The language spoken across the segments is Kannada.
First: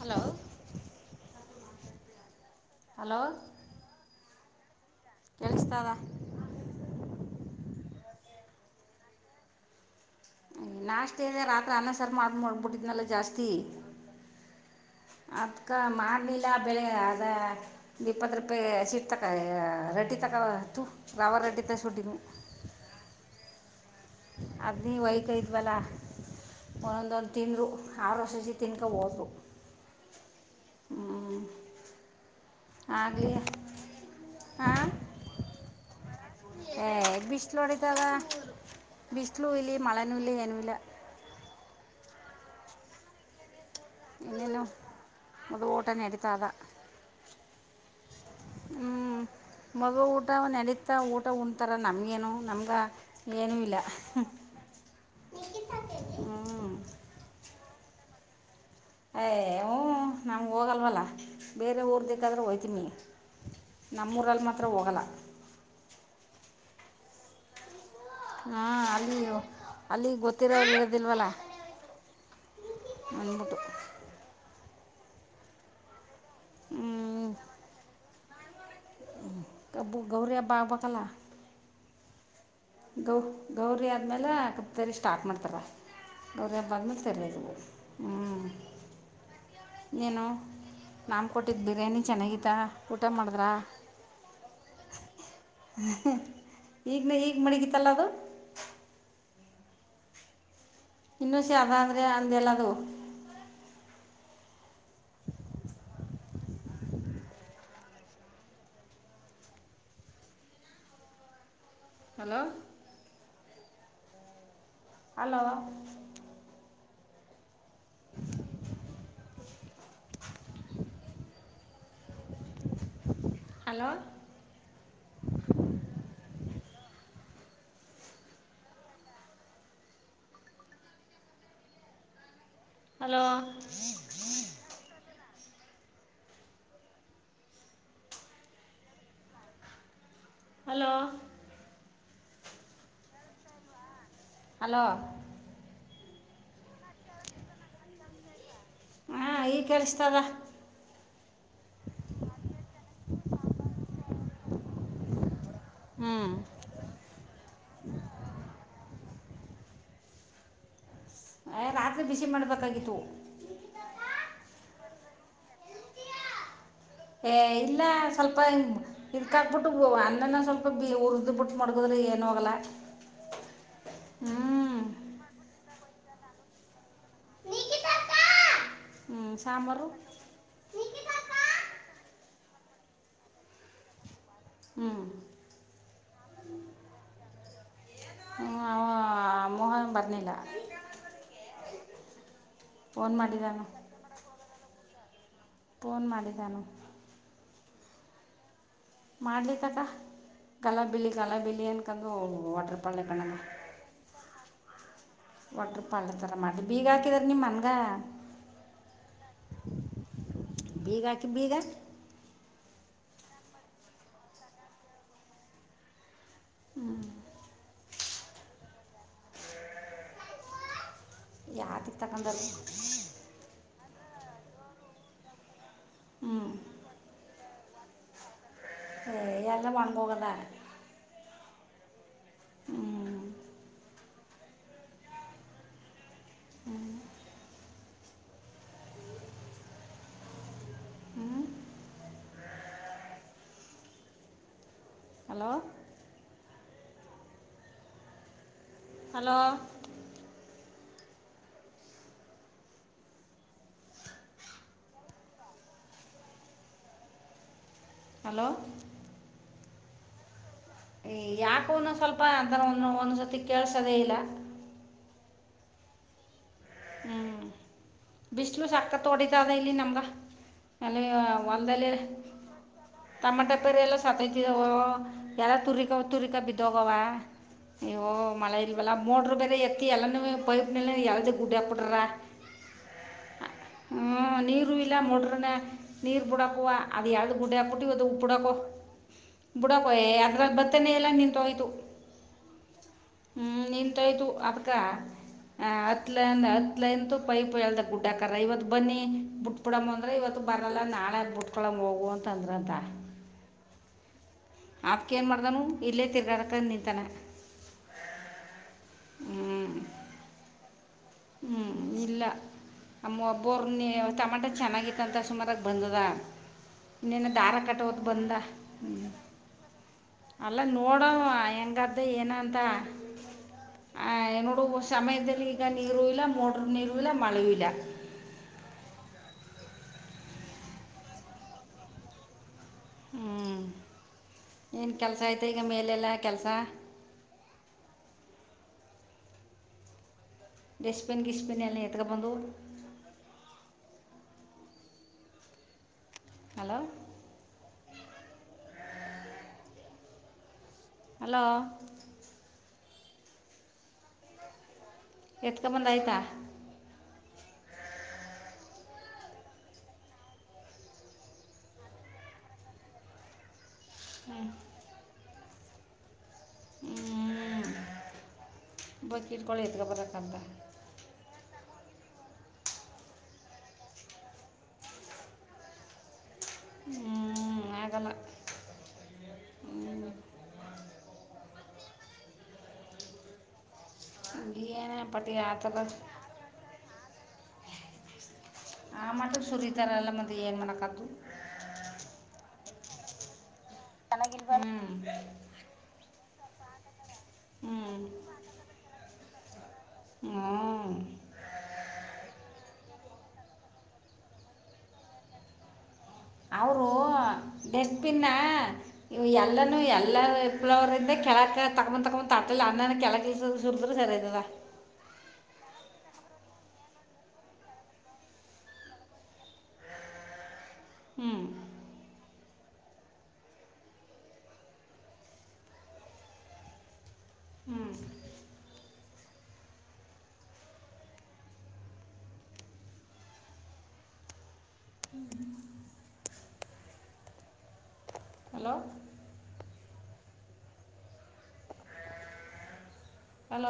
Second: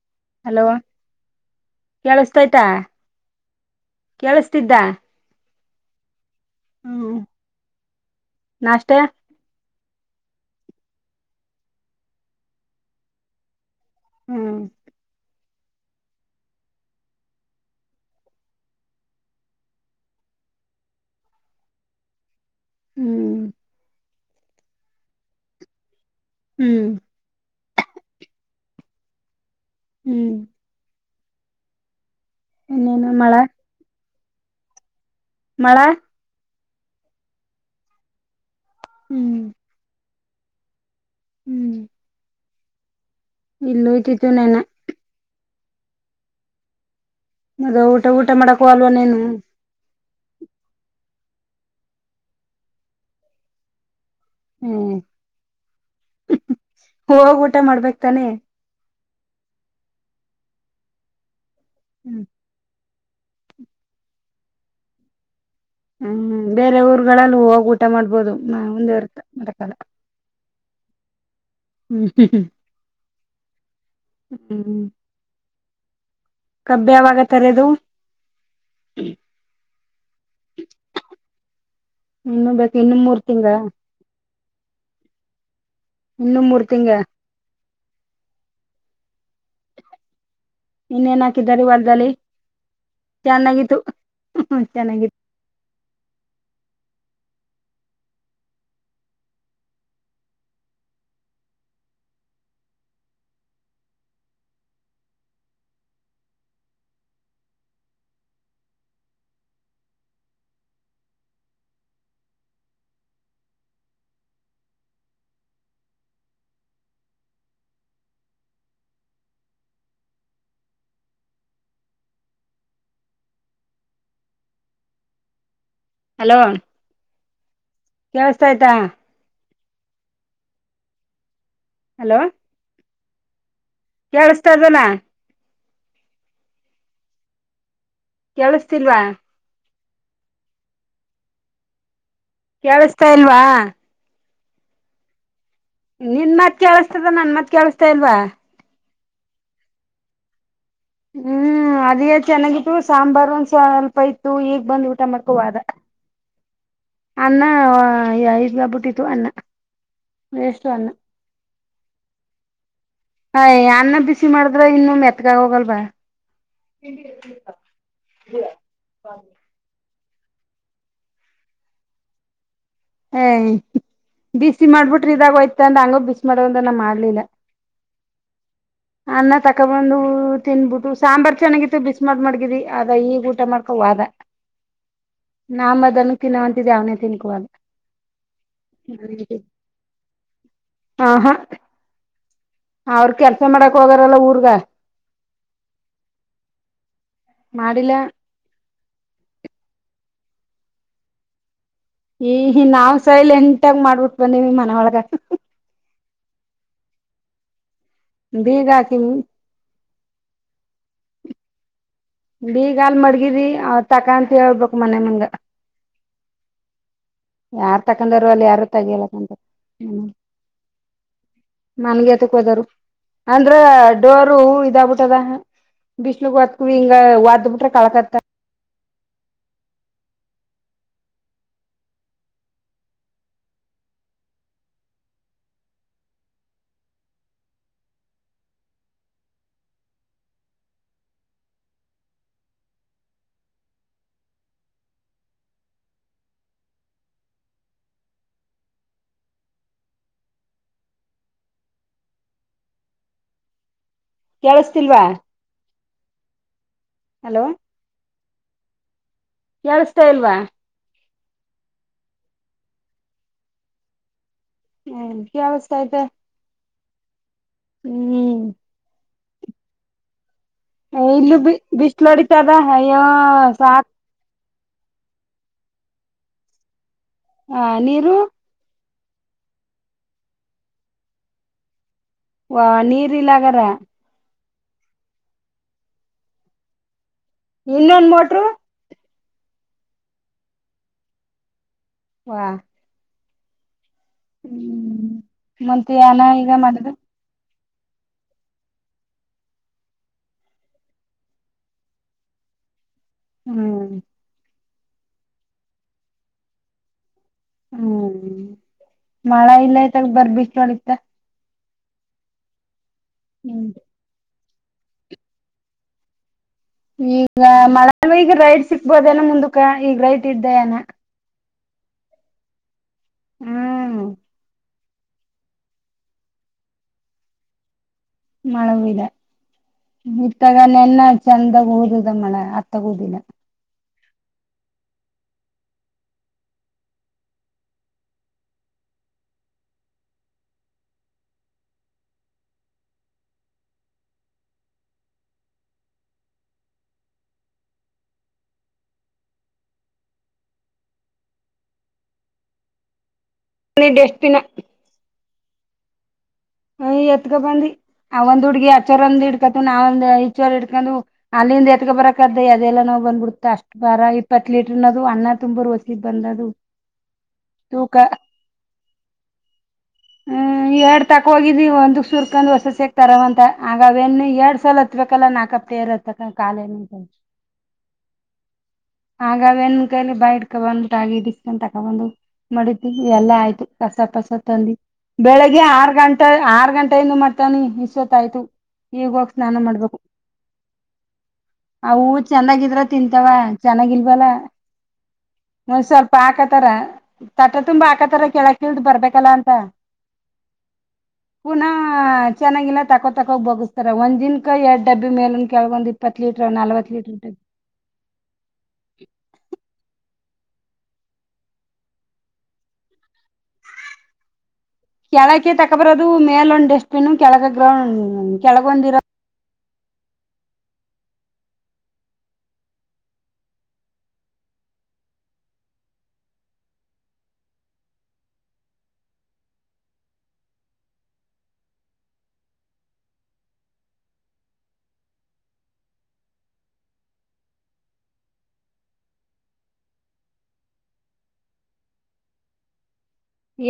ಹಲ ಹಲೋ ಕೇಳ. ಆಯ್ತಾ ಹಲೋ ಕೇಳ ಇದ್ದ ಎಳಿಸ್ತದ ಹ್ಮ್ ನಾಷ್ಟಾ ನಾಷ್ಟ ಇದೆ ರಾತ್ರಿ ಅನ್ನಸರ್ ಮಾಡ ಮಾಡಬಿಟ್ಟಿದ್ನಲ್ಲ ಜಾಸ್ತಿ ಹ್ಮ್ ಅದ್ಕಮಾಡಲಿಲ್ಲ ಬೆಳೆ ಅದ ಇಪ್ಪತ್ತು ರೂಪಾಯಿ ಸೀಟ್ ತಕ ರೆಡ್ಡಿ ತಗೊತು ರವ ರೆಟ್ಟಡಿ ತಗ ಸುಟ್ಟಿದ ಹ್ಮ್ ಅದ್ ನೀವ ವತ ಇದ್ವಲ್ಲಾ ಹ್ಮ್ ಹೊಂದೊಂತಿದ್ರು ಅವರು ಹಸಿ ತಿಂದ್ರು ನವದುು [unintelligible] ಹ್ಮ್ ಇನ್ನೇನು ಮಳೆ ಆ ಮಳ ಹಏ ಬಿಸ ನೋಡಿತಗ ಹ್ಮ್ ಬಿಸಲು ಇಲಿ ಮಳೆ ಅನೂಲ್ಲ ಯಏನವಿಲ್ಲ ಹ್ಮ್ ಇಲ್ಲೂ ಇಯ್ತಿತ್ತುು ನೆನ ಇನ್ನೇನು [unintelligible] ಅದು ಓಟನ ಎಡತಾದಾ ಅದ ಊಟ ಊಟ ಮಾಡಕ ಅಲ್ವನೇನು ಮಗು ಊಟ ನಡೀತಾ ಊಟ ಉಂನ್ತರೆ ನಮಗೇನು ನಮ್ಗೆ ಏನೂ ಇಲ್ಲ ಹ್ಮ್ ಹ್ಞೂ ಹೋಗ ಊಟ ಮಾಡ್ಬೇಕ ತನೆ ಏ ಹು ನಮ್ಗೂಗಲ್ವಲ್ಲ [unintelligible] ಬೇರೆ ಹ್ಮ್ ಊರುದೇಕಾದ್ರೆ ಹೋಗ್ತೀನಿ ನಮ್ಮೂರಲ್ಲಿ ಮಾತ್ರ ಹೋಗಲ್ಲ ಹ್ಮ್ ಬೇರೆ ಊರ್ಗಳಲ್ಲಿ ಹೋಗು ಊಟ ಮಾಡ್ಬೋದು ಮುಂದೆ ಇರುತ್ತೆ ಮೆ ಕಾಲ [unintelligible] [unintelligible] ತ್ತರರೋದಲ್ವಲ ಹ್ಮ್ ಹ್ಮ ಅಂದಬಿಟ್ಟು ಹ್ಮ್ ಕಬ್ಬಿ ಯಾವಾಗ ತರೆದು ಬ್ಬ ಗೌರಿ ಹಬ್ಬಬ ಕಲ್ಲ ಇನ್ನು ಬೇಕು ಇನ್ನು ಮೂರ್ ತಿಂಗ ಸರಿ ಸ್ಟಾರ್ ಮಾಡ್ತಾರ ಇನ್ನು ಅವ್ರೇ ಮೂರ್ ತಿಂಗ ಬಂದ್ಮತರ್ಲ [unintelligible] ಹ್ಮ್ [unintelligible] ಏನು ಇನ್ನೇನ್ ನಾನ ಕೊಟ್ಟಿದ್ದ ಹಾಕಿದಾರಿ ಬಿರಿಯಾನಿ ಹೊಲ್ದಲ್ಲಿ ಚೆನ್ನಾಗಿತ್ತ ಊಟ ಮಾಡಿದ್ರ ಚೆನ್ನಾಗಿತ್ತು ಚೆನ್ನಾಗಿತ್ತು ಈಗ ನ ಈಗ ಹಗ್ ಮಣಗತ್ತಲ್ಲ ಅದು ಇನ್ನು ಸ ಅದಂದ್ರೆ ಅಂದೆಲ್ಲದು ಹಲೋ ಹಲೋ ಹಲೋ [unintelligible] ಹಲೋ ಕೆವಸಥ ಆಯ್ತಾ ಹಲೋ ಹಲೋ ಕೇಳಸ್ತಾ ಇದಲ್ಲ ಕೇಳಸ್ತಿಲ್ವಾ ಹಲೋ ಕೇಳಿಸತಾ ಇಲ್ವಾ ಹಲೋ ನಿನ್ ಮತ್ ಕೇಳಸ್ತದ ನನ್ ಮತ್ ಕೇಳಿಸತಾ ಇಲ್ವಾ ಹಾ ಈಗ ಕೇಳ್ಸ್ತಾದ ಹ್ಮ್ ಅದೇ ಚೆನ್ನಾಗಿತ್ತು ಸಾಂಬಾರ್ ಒಂದ್ ಸ್ವಲ್ಪ ಇತ್ತು ಈಗ ಬಂದ್ ಊಟ ಮಾಡ್ಕೋ ಒದೇ ಹ್ಞೂ ಅನ್ನ ಐದು ಬಬುಟ್ಟಿತ್ತು ಅನ್ನ ವಷ್ಟಣ [unintelligible] ರಾತ್ರಿ ಬಿಸಿ ಮಾಡಬೇಕಾಗಿತ್ತು ಹ ಅನ್ನ ಬಿಸಿ ಮಾಡಿದ್ರ ಇನ್ನು ಮೆತ್ಗಾಗ ಹೋಗಲ್ವಾ ಏ ಇಲ್ಲ ಸ್ವಲ್ಪ ಇದ್ಕಾಬಿಟ್ಟು ಅನ್ನನ ಸ್ವಲ್ಪ ಬಿ ಉರ್ಿದ್ ಬಿಟ್ಟ ಮಗದ್ರೆ ಏನ ಹೋಗಲ್ಲ ಏ ಬಿಸಿ ಮಾಡ್ಬಿಟ್ರಿ ಇದಾಗೋಯ್ತ ಅಂದ ಹಂಗ ಬಿಸಿ [unintelligible] ಮಾಡ ಮಾಡ ಳ [unintelligible] ಹ್ಞೂ ಅನ್ನ ಸಾಂಬಾರು ತಕೊಬಂದು ತಿನ್ಬಿಟ್ಟು ಸಾಂಬಾರ್ ಚೆನ್ನಾಗಿತ್ತು ಬಿಸ್ ಮಾಡ ಮಾಡ್ಗಿದಿ ಅದ ಈಗ ಊಟ ಮಾಡ್ಕೋ ಅ ಹ್ಞೂ ನಾಮ ಅದನ್ನು ತಿನ್ನವಂತಿದೆ ಅವನೇ ತಿನ್ಕುವಾಗ [inaudible] ಹ್ಞೂ ಅವ ಮೋಹನ್ ಬರಲಿಲ್ಲ ಆ ಹಾ ಅವ್ರ ಫೋನ್ ಕೆಲ್ಸ ಮಾಡಿದ್ದಾನು ಮಾಡಕ್ ಹೋಗಾರಲ್ಲ ಊರ್ಗ ಫೋನ್ ಮಾಡಿದ್ದಾನು ಮಾಡಿಲ್ಲ ಮಾಡ್ಲಿಕ್ಕದ ಗಲಾ ಬಿಲಿ ಗಲಾ ಬಿಲಿ ಅನ್ ಈ ನಾವ್ ಸೈಲ್ ಎಂಟಾಗ ಮಾಡ್ಬಿಟ್ ಬಂದಿವವಿ ಮನೊಳಗ ಪಳ್ಳೆ ತರ ಮಾಡ್ಿ ಬೀಗ ಹಾಕಿದಾರ ನಿಮ್ ಮನ್ಗ ಬೀಗಹಾಕಿನೀ ಬೀಗ ಹಾಕಿ ಬೀಗ ಬೀಗ ಅಲ್ ಮಡಗಿದ್ರಿ ತಕ ಅಂತ ಹೇಳ್ಬೇಕಕ್ ಮನೆ ಮುಂದೆ ಹ್ಮ್ ಯಾರ್ು ತಕೊಂಡಾರ ಅಲ್ಲಿ ಯಾರು ತಗಿಯಲ್ಲ ಕ ಯಾತಕ್ಕೆ ಮನ್ಗೆತಕ್ಕೆ ತಗೊಂಡರು ಹೋದರು ಅಂದ್ರ ಎಡವರು ಇದಾಗ್ಬಿಟ್ಟ ಅದ ಬಿಷ್ಣು ಹ್ಞೂ ಗತ್ಕೂ ಹಿಂಗಗೆ ವದ್ಬಿಟ್ಟ ಕಲಕತ್ತ ಹಏ ಎ ಎಲ್ಲ ಮಣ್ಣಪೂೋಗಲ್ಲ ಹ್ಮ್ ಹ್ಮ್ ಹ್ಮ ಹಲೋ ಹಲೋ ಕೇಳಿಸತಿಲ್ವಾ ಹಲೋ ಹಲೋ ಎಳ್ಿಸತಾ ಇಲ್ವಾ ಯಾಕುನು ಸ್ವಲ್ಪ ಅಂತರ ಒಂದ್ಸತಿ ಕೇಳಸದೆೇ ಇಲ್ಲ ಹ್ಮ್ ಕೇಳ್ಸ್ತಾತೆ ಹ್ಮ್ ವಿಷ್ಣು ಸಾಕ್ ತೋಡಿತದ ಇಲ್ಲಿ ನಮ್ಗ ಇಲ್ಲ ಬಿಸ್ಲುಡಿತದ ಅಯ್ಯೋ ಟಮಟ ಸಾ ಪೇರೆ ಎಲ್ಲ ಸತ್ತೋಯ್ತಿದಾವೋ ಎಲ್ಲ ತುರಿಕ ತುರಿಕಾ ಬಿದ್ದೋಗವ ಆ ಅಯೋ ನೀರು ಮಳ ಇ ಲ್ಲ ಮೂಡ್ರು ಬೇರೆ ಎತ್ತಿ ಎಲ್ಲೂ ಪೈ ಎದ ಗೋಡಿಯಾಕ್ಬಿಟ್ಟರ ವ ನೀರ್ ಇಲ್ಲಗಾರ ರು ಇಲ್ಲ ಮೋಡ್ರೆ ನೀರ್ ಬುಡಕುವ ಅ ಅ ಯಾವು ಗುಟ ಕುಟ್ಟಿ ಒ ಇನ್ನೊಂದ್ ಮೋಟ್ರು ಉಪ್ಪುಡಕೋ ಬುಡಕೋಯ ಅದ್ರ ಬತ್ತನೆ ಎಲ್ಲ ನಿನ್ ತ ಹೋಯ್ತು ವಾ ಹ್ಮ್ ನೀ ಹತ್ತೈದು ಅದಕ್ಕೆ ಹ್ಮ್ ನ್ ಮತ್ತೆ ಅನ ಈಗ ಆತ್ ಮಾಡಿದ ಲೈನ್ ಪೈಪ್ ಳದ ಗುಡ್ಡಾಕ್ರ ಇವತ್ ಬನ್ನಿ ಬಿುಟ್ ಬಿಡಮ ಅಂದ್ರ ಇವತ್ತು ಬರಲ್ಲ ನಾಳೆ ಬಿುಟ್ಕೊಳಮ ಹೋಗುವ ಅಂತ ಅಂದ್ರ ಅಂತ ಹ್ಮ್ ಅಪ್ಕೇಏನು ಮಾಡ್ದನು ಇಲ್ಲೇ ತಿರ್ಗಾರಕ್ಕ ನಿಂತಾನ ಹ್ಮ್ ಮಳ ಹ್ಞೂ ಇಲ್ಲ ಆಯ್ತಗ ಬರ್ಬಿಟ್ಟು ನೋಡತ್ತ ಹ್ಞ ಇಲ್ಲ [inaudible] ಬರ್ನಿ ತಮಟ ಚೆನ್ನಾಗಿತ್ತ ಅಂತ ಸುಮಾರಾಗಿ ಬಂದದ ಇನ್ನೇನು ಈಗ ದಾರ ಕಟ್ಟೋದು ಮಳೆ ಬಂದ ಈಗ ರೈಡ್ ಹ್ಮ್. ಸಿಕ್ಬೋದೇನ ಮುಂದಕ ಈಗ ರೈಟ್ ಇದ್ದ ನ ಹಂಗ್ದ ಏನ ಅಂತ ಹ್ಮ್ ಆ, ನೋಡು ಸಮಯದಲ್ಲಿ ಈಗ ನೀರುೂ ಇಲ ಮೋಟರ್ ನೀರು ಇಲ್ಲ ಮಳೆಯ ಇಲ ಮಳೆವೂಡ ಇತ್ತಾಗ ನೆನ್ನ ಚಂದಾಗ ಓದದ ಮಳೆ ಅ ತಗದಿನ ಹ್ಞೂ ಏನು ಕೆಲಸ ಐತೆ ಈಗ ಮೇಲೆಲ್ಲ ಕೆಲಸ ಡಸ್ಪಿನ್ ಕಿಸಪನ್ ಎಲ್ಲಿತಕ ಬಂದು ಹಲೋ ಹಲೋ ನೆ ಡಸ್ಟ್ಬಿನ [inaudible] ಎತ್ಕ ಬಂದ ಆಯ್ತಾ ಯ್ ಎತ್ಕ ಬಂದಿ ಅವ ಒಂದ್ ಹುಡ್ಗಿ ಆಚ್ಚರ ಒಂದ್ ಇಡ್ಕತ ನಾವಂದ್ ಈಚೋರ್ ಹಿಡ್ಕೊಂಡು ಅಲ್ಲಿಂದ ಎತ್ಕ ಬರಕದ್ದ ಅದೆಲ್ಲ ನಾವವು ಬಂದ್ಬಿಡ್ತ ಅಷ್ಟ ಬರ ಇಪ್ಪತ್ತು ಲೀಟರ್ನದು ಅನ್ನ ತುಂಬಾ ರ ವಸಿದ ಬಂದ ಅದು ಹ್ಮ ಬೈಕೆಟ್ ಕೊಳ ಎದಕಬೇಕ ದಕಾರ ಹೋಗಿದ್ರಿ ಒಂದಕ್ ಸೂರ್ಕಂಡ್ ಹೊಸಕ್ ತರವಂತ ಆಗ ಅವನ್ ಎರಡ್ ಸಲ್ ಹತ್ಬೇಕಲ್ಲ ನಾಲ್ಕಪ್ಪೇರ್ ಹತ್ತಕ್ಕ ಕಾಲ ಆಗಲ್ಲ ಆಗನ್ ಕೈಲಿ ಬೈಡ್ಕ ಬಂದ್ಬಿಟ್ಟಷ್ಟಂತ ತಗೊಂಡು ಮಡಿದವಿ ಎಲ್ಲಾ ಆಯ್ತು ಕಸ ಕಸ ಏನೇ ಪಟಿ ಆ ತಂದೀಬೆಳಿಗ್ಗೆ ಥರ ಆರ್ ಗಂಟೆ ಆರ್ ಗಂಟೆಯಿಂದ ಮಾಡ್ತಾನ ಇಶವತ್ ಆಯ್ತು ಆ ಈಗ ಹೋಗ ಮಟ್ಟಕ್ಕೆ ಸ್ನಾನ ಮಾಡ್ಬೇಕು ಸುರಿತಾರಲ್ಲ ಮತ್ತೆ ಏನು ಮಾಡೋಕ್ಕದ್ದು ಆ ಹೂ ಚೆಂದಾಗಿದ್ರ ತಿಂತಾವ ಚೆನ್ನಾಗಿಲ್ವಲ್ಲ ಚೆನ್ನಾಗಿಲ್ವಾ ಒಂದ ಸ್ವಲ್ಪ ಆಕ ತರ ತಟ ತುಂಬಾ ಹಾಕತ್ತಾರ ಕೆಳ ಕಳ್ದ್ ಬರ್ಬೇಕಲ್ಲ ಅಂತ ಪುನಃ ಚೆನ್ನಾಗಿಲ್ಲ ತಕೊತಕೋಗ ಬೋಗಗಿಸಸ್ತಾರ ಒಂದ್ನ್ ಕ ಎರಡ್ ಡಬ್ಬಿ ಮೇಲನ್ ಕೆಳಗೊಂದಿ ಅವರು ಡಸ್ಬಿನ್ ಎಲ್ಲ ಎ ಎಲ್ಲ ಇಪ್ಪಲವ್ರ ಕೆಳಕ್ ತಗೊಂದ್ ತಗಕೊ ಆ ಅನ್ನನ ಕೆಳಕ್ ಸುರಿದ್ರರು ಸರಿ ಆಯ್ತದ ಕೆಳಕ ತಕೊಬರೋದು ಮೇಲ ಒಂದುಡಸ್ಟಕೆಳಗ ಗ್ರೌಂಡ್ ಕೆಳಗೊಂದಿರ ಹ್ಮ್ ಹಲೋ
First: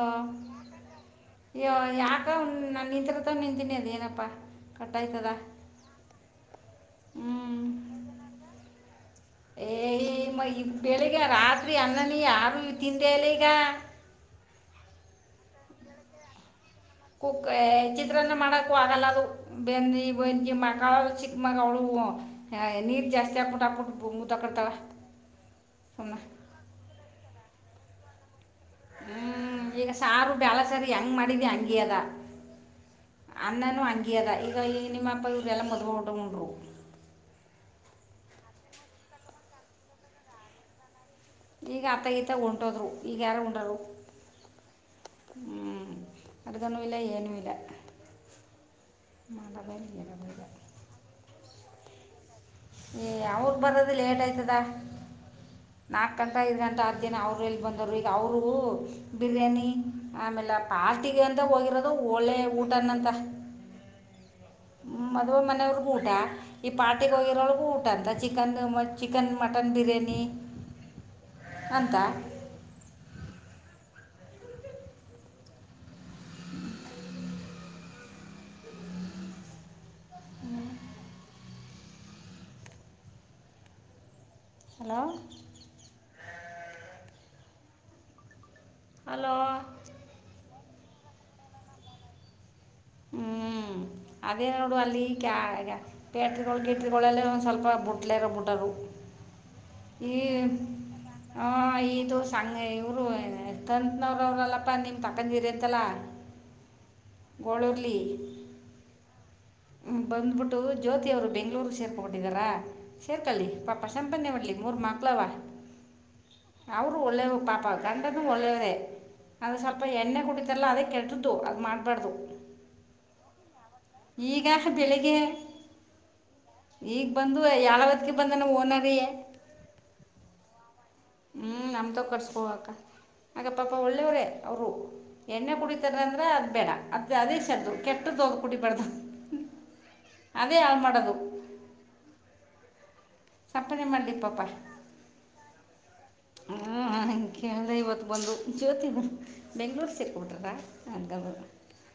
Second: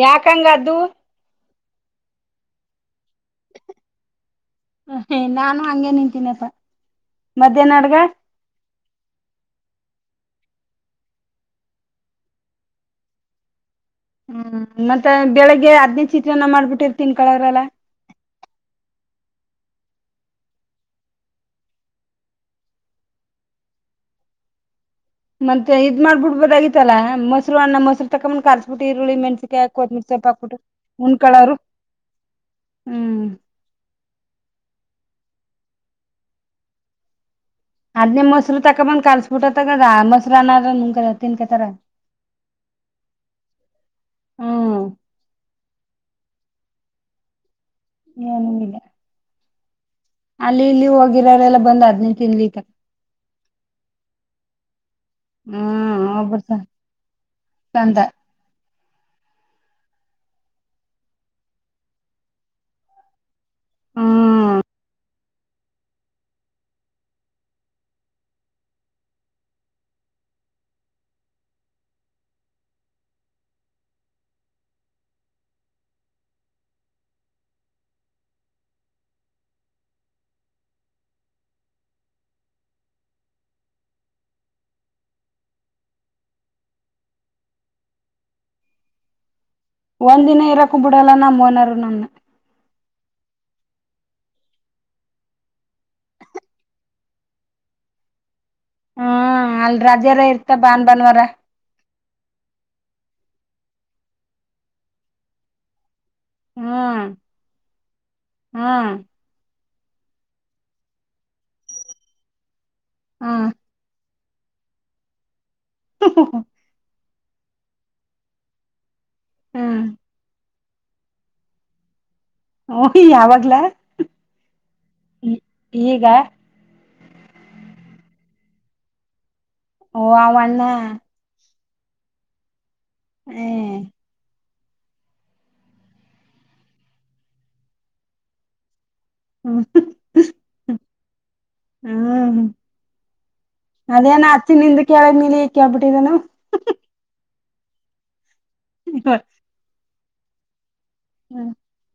ಯಾಕಂಗ್ದು ಯಾಕ ನ ನಿಂತರತ ನಿಂತೀನಿ ಅದೇಏನಪ್ಪಾ ಕಟ್ಟ ಆಯ್ತದ ನಾನು ಹಂಗೆ ನಿಂತೀನಪ್ಪಾ ಹ್ಮ್ ಮಧ್ಯಾಹ್ನ ಅಡ್ಗ ಏ ಮ ಈ ಬೆಳಿಗ್ ರಾತ್ರಿ ಅಣ್ಣನಿ ಯಾರ ತಿಂದೆಲ್ಲ ಈಗ ಹ್ಮ್ ಮತ್ತೆ ಬೆಳಿಗ್ಗೆ ಹದ್ನೇ ಚಿತ್ರಾನ್ನ ಮಾಡ್ಬಿಟ್ಟ ಕುಕ್ ಚಿತ್ರಾನ್ನ ಮಾಡಕೂ ಆಗಲ್ಲ ಅದು ಬೆಂದಿ ಬೆಂದಿ ಮಕ್ಕಾಳ ಚಿಕ್ಕ ಮಾಗ ಅವಳು ನೀರ್ ಜಾಸ್ತಿ ಆಕ್ಬಿಟಾ ಹಾಕ್ಬಿಟ್ಟು ಕರ್ತಾರ ಮತ್ತೆ ಇದ್ ಮಾಡ್ಬಿಡ್ಬದ ಆಗತ್ತಲ್ಲ ಮತ್. ಸ ಮಸರು ತ ಕಮ್ಮ ಹ್ಮ್ ಈಗ ಸಾರು ಬಳ ಸರಿ ಹೆಂಗ್ ಮಾಡಿದಿ ಉಣ್ಕಳೋರು ಅಂಗಿ ಅದ ಹ್ಮ್ ಅನ್ನನುೂ ಅಂಗಿ ಅದ ಈಗ ಈಗ ನಿಮ್ಮ ನ ಇ ಎಲ್ಲ ಮೊದಲುಊಟ ಉಂಡರು ಅದನಿ ಮಸರು ತಕ್ ಬಂದ್ಬುಟ್ಟು ತಾ ಮ ಕಲ್ಸಫುಟತ ಮಸರು ಅನ ಈಗ ಆತಗತ ಹೊಂಟೋದ್ರು ಈಗ ಯಾರು ಉಂಡರು ಹ್ಮ್ ಹ ಅರ್ಗನೂ ಇಲ್ಲ ಏನುೂ ಇಲ್ಲ ಏನಂಗಿದೆ ಮಾತ ಬೈಕ ಅಲ್ಲಿ ಇಲ್ಲಿ ಹೋಗಿರೋರೆಲ್ಲ ಬಂದ್ ಹದ್ನ ತಿನ್ಲಿ ಏ ಯಾವಾಗ ಬರದು ಲೇಟ್ ಆಯ್ತದ ಹ್ಮ್ ನಾಕ ಗಂಟಾ ಒಬ್ರು ಐದ್ ಗಂಟಾ ಹದ್ ದಿನ ಅವರು ಎಲ್ಲಿ ಬಂದವರು ತಂದ ಈಗ ಅವರು ಬಿರಿಯಾನಿ ಆಮೇಲೆ ಪಾರ್ಟಿಗೆ ಅಂತ ಹೋಗಿರೋದು ಒಳ್ಳೆ ಊಟನಂತ ಹ್ಮ್ ಮದುವೇ ಮನೆಯವರಿಗೆ ಊಟ ಈ ಪಾಟಿಗೆ ಹೋಗಿರೋರಿ ಊಟ ಅಂತ ಚಿಕನ್ ಮ ಚಿಕನ್ ಮಟನ್ ಹಲೋ ಹಲೋ. ಒಂದು ದಿನ ಇರಕ್ಕು ಬಿಡಲ್ಲ ನಮ್ಮ ಓನರ್ ನನ್ನ ಹ್ಞ ಅದೇ ನೋಡು ಅಲ್ಲಿ ಕ ಪೇಟ್ರಿಗಳು ಕೇಟ್ರಿಗಳೆಲ್ಲ ಒಂದು ಸ್ವಲ್ಪ ಬುಟ್ಲೆೇ ಇರೋಬ ಬಿಟ್ಟೋರು ಹಾ ಅಲ್ ರಜಾನೆ ಇರುತ್ತೆ ಭಾನುವಾರ ಆ, ಇದು ಸಂ ಇವರು ಕಂತುನವರು ಅವ್ರಲ್ಲಪ್ಪಾ ನೀವು ತಾಕತಿದ್ರಾತಲ್ಲ ಹ್ಮ್ ಗೋಳುರಿಲ್ಲಿ ಹ್ಮ್ ಹ್ಮ ಬಂದ್ಬಿಟ್ಟು ಜ್ಯೋತಿ ಅವ್ರು ಬೆಂಗ್ಳೂರ್ ಸೇರ್ಕಬಟ್ಟಿದಾರ ಸೇರ್ಕಲ್ಲಿ ಹ್ಮ್ ಪಾಪ ಒಟ್ನಲ್ಲಿ ಮೂರೂ ಮಕ್ಕಳವ [inaudible] ಒಳ್ಳೇವ ಪಾಪ ಗಂಡನು ಒಳ್ಳೇವರೇ. ಅದು ಸ್ವಲ್ಪ ಹ್ಮ್ ಎಣ್ಣೆ ಕುಡೀತಾರೆ ಇಲ್ಲ ಅದೇ ಕೆಟ್ಟದ್ದು ಅದು ಮಾಡಬಾರ್ದು ಓ ಯಾವಾಗ್ಲ. ಈಗ ಬೆಳಿಗ್ಗೆ ಈಗ ಈಗ ಬಂದು ಯಲವತಿಗ್ಗೆ ಬಂದನ ಓನರಿಯೆ. ಓ ಅವಣ್ಣ ಹ್ಮ್ ನಮ್ಮತವು ಕಟ್ಟಿಸ್ಕೊಹೋಗಕ್ಕಾ ಏ ಹಾಗ ಪಾಪ ಒಳ್ಳೆವರೆ ಅವರು ಎಣ್ಣೆ ಕುಡಿತಾರೆ ಅಂದ್ರೆ ಅದು ಬೇಡ ಅದು ಅದೇ ಸ ಕೆಟ್ಟದ್ದೋದ ಕುಡಿಬಾರ್ದ ಹ್ಮ್ ಅದೇ ಹಾಳು ಮಾಡೋದು ಹ್ಮ್ ಸಂಪಾದನೆ ಮಾಡಲಿ ಅದೇನ ಅಚ್ಚಿ ನಿಂದು ಕೇಳದ್ ಮೇಲಿ ಕೇಳಿಬಿಟ್ಟಿದನು. ಹಗೆ ಕೇಳಿದೆ ಇವತ್ತು ಬಂದು ಜ್ಯೋತಿ ಬೆಂಗಳೂರು [inaudible] ಅಂತಬೋದು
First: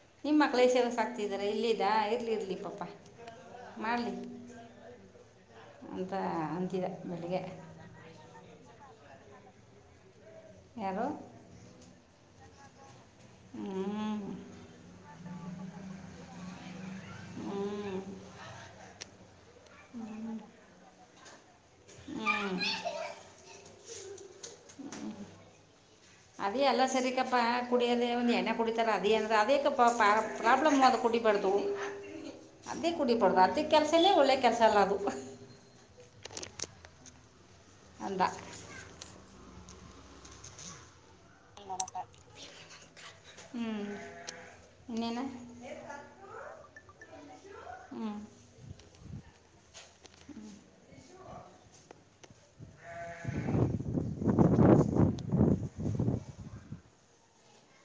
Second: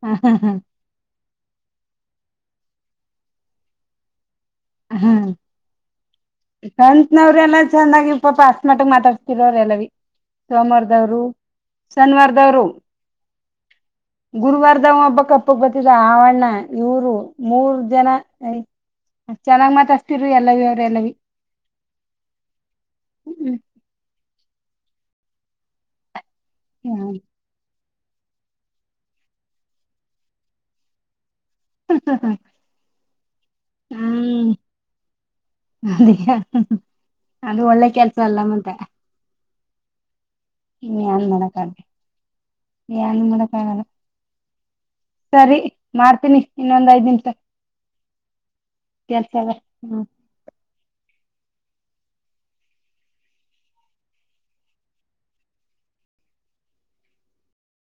ಹ ನಿಮ್ಮ ಮಕ್ಕಳೇ ಸೇವೆ ಸಾಕ. ಹತಿದರ ಇಲ್ಲಿದಾ ಇರ್ಲಿ ಇರ್ಲಿ ಪಾಪಾ ಮಾಡಲಿ ಹ್ಮ್ ಅಂತ ಅಂತಿದ್ದ ಕಂತು ಬೆಳಿಗ್ಗೆ ಅವ್ರೆಲ್ಲ ಚಂದಾಗಿ ಪಾಪ ಅಷ್ಟ ಮಟ್ಟಗ ಮಾತಾಡ್ತರೇ ಎಲ್ಲವಿ ಯಾರು ಸೋಮಾರದವರು ಶನಿವಾರದವ್ರು ಹ್ಮ್ ಗುರುವಾರದ ಒಬ್ಬ ಕಪ್ಪುಗೆ ಬರ್ತಿದ್ದ ಆವಣ್ಣ ಇವರು ಮೂರ್ ಹ್ಞೂ ಜನ ಚೆನ್ನಾಗ್ ಮಾತಡ್ತಿದ್ರು ಎಲ್ಲವಿ ಅವ್ರ ಎಲ್ಲವಿ ಹು ಹ್ಮ್ ಅ ಎಲ್ಲ ಸರಿ ಹ್ಮ್ ಕಪ್ಪ ಕುಡಿಯದೇ ಒಂದು ಎಣ್ಣ ಕುಡಿತಾರೆ ಅದೇ ಅಂದ್ರ ಅದಕ್ಕೆ ಪ್ರಾಬ್ಲಮ್ ಅ ಕುಡ. ಬದು ಅದ ಕುಡಿಬಡ್ವಾರೆ ಅದ ಕೆಲಸಲ್ಲೇ ಒಳ್ಳೆ ಹ್ಮ್ ಕೆಲಸ ಎಲ್ಲ ಅದು. ಅದ ಅದು ಒಳ್ಳೆ ಕೆಲ್ಸ ಅಂದ ಅಲ್ಲ ಮತ್ತೆ. ಹ್ಮ್. ನ್ ಮಾಡಕ ಏನ್ ಮಾಡಕ್ ಹ್ಞೂ ಆಗಲ್ಲ ಇನ್ನೇನು ಸರಿ ಮಾಡ್ತೀನಿ ಇನ್ನೊಂದ್ ಐದ್ ದನ್ಸ. ಹ್ಞೂ ಕೆಲ್ಸವ ಹ್ಮ [unintelligible]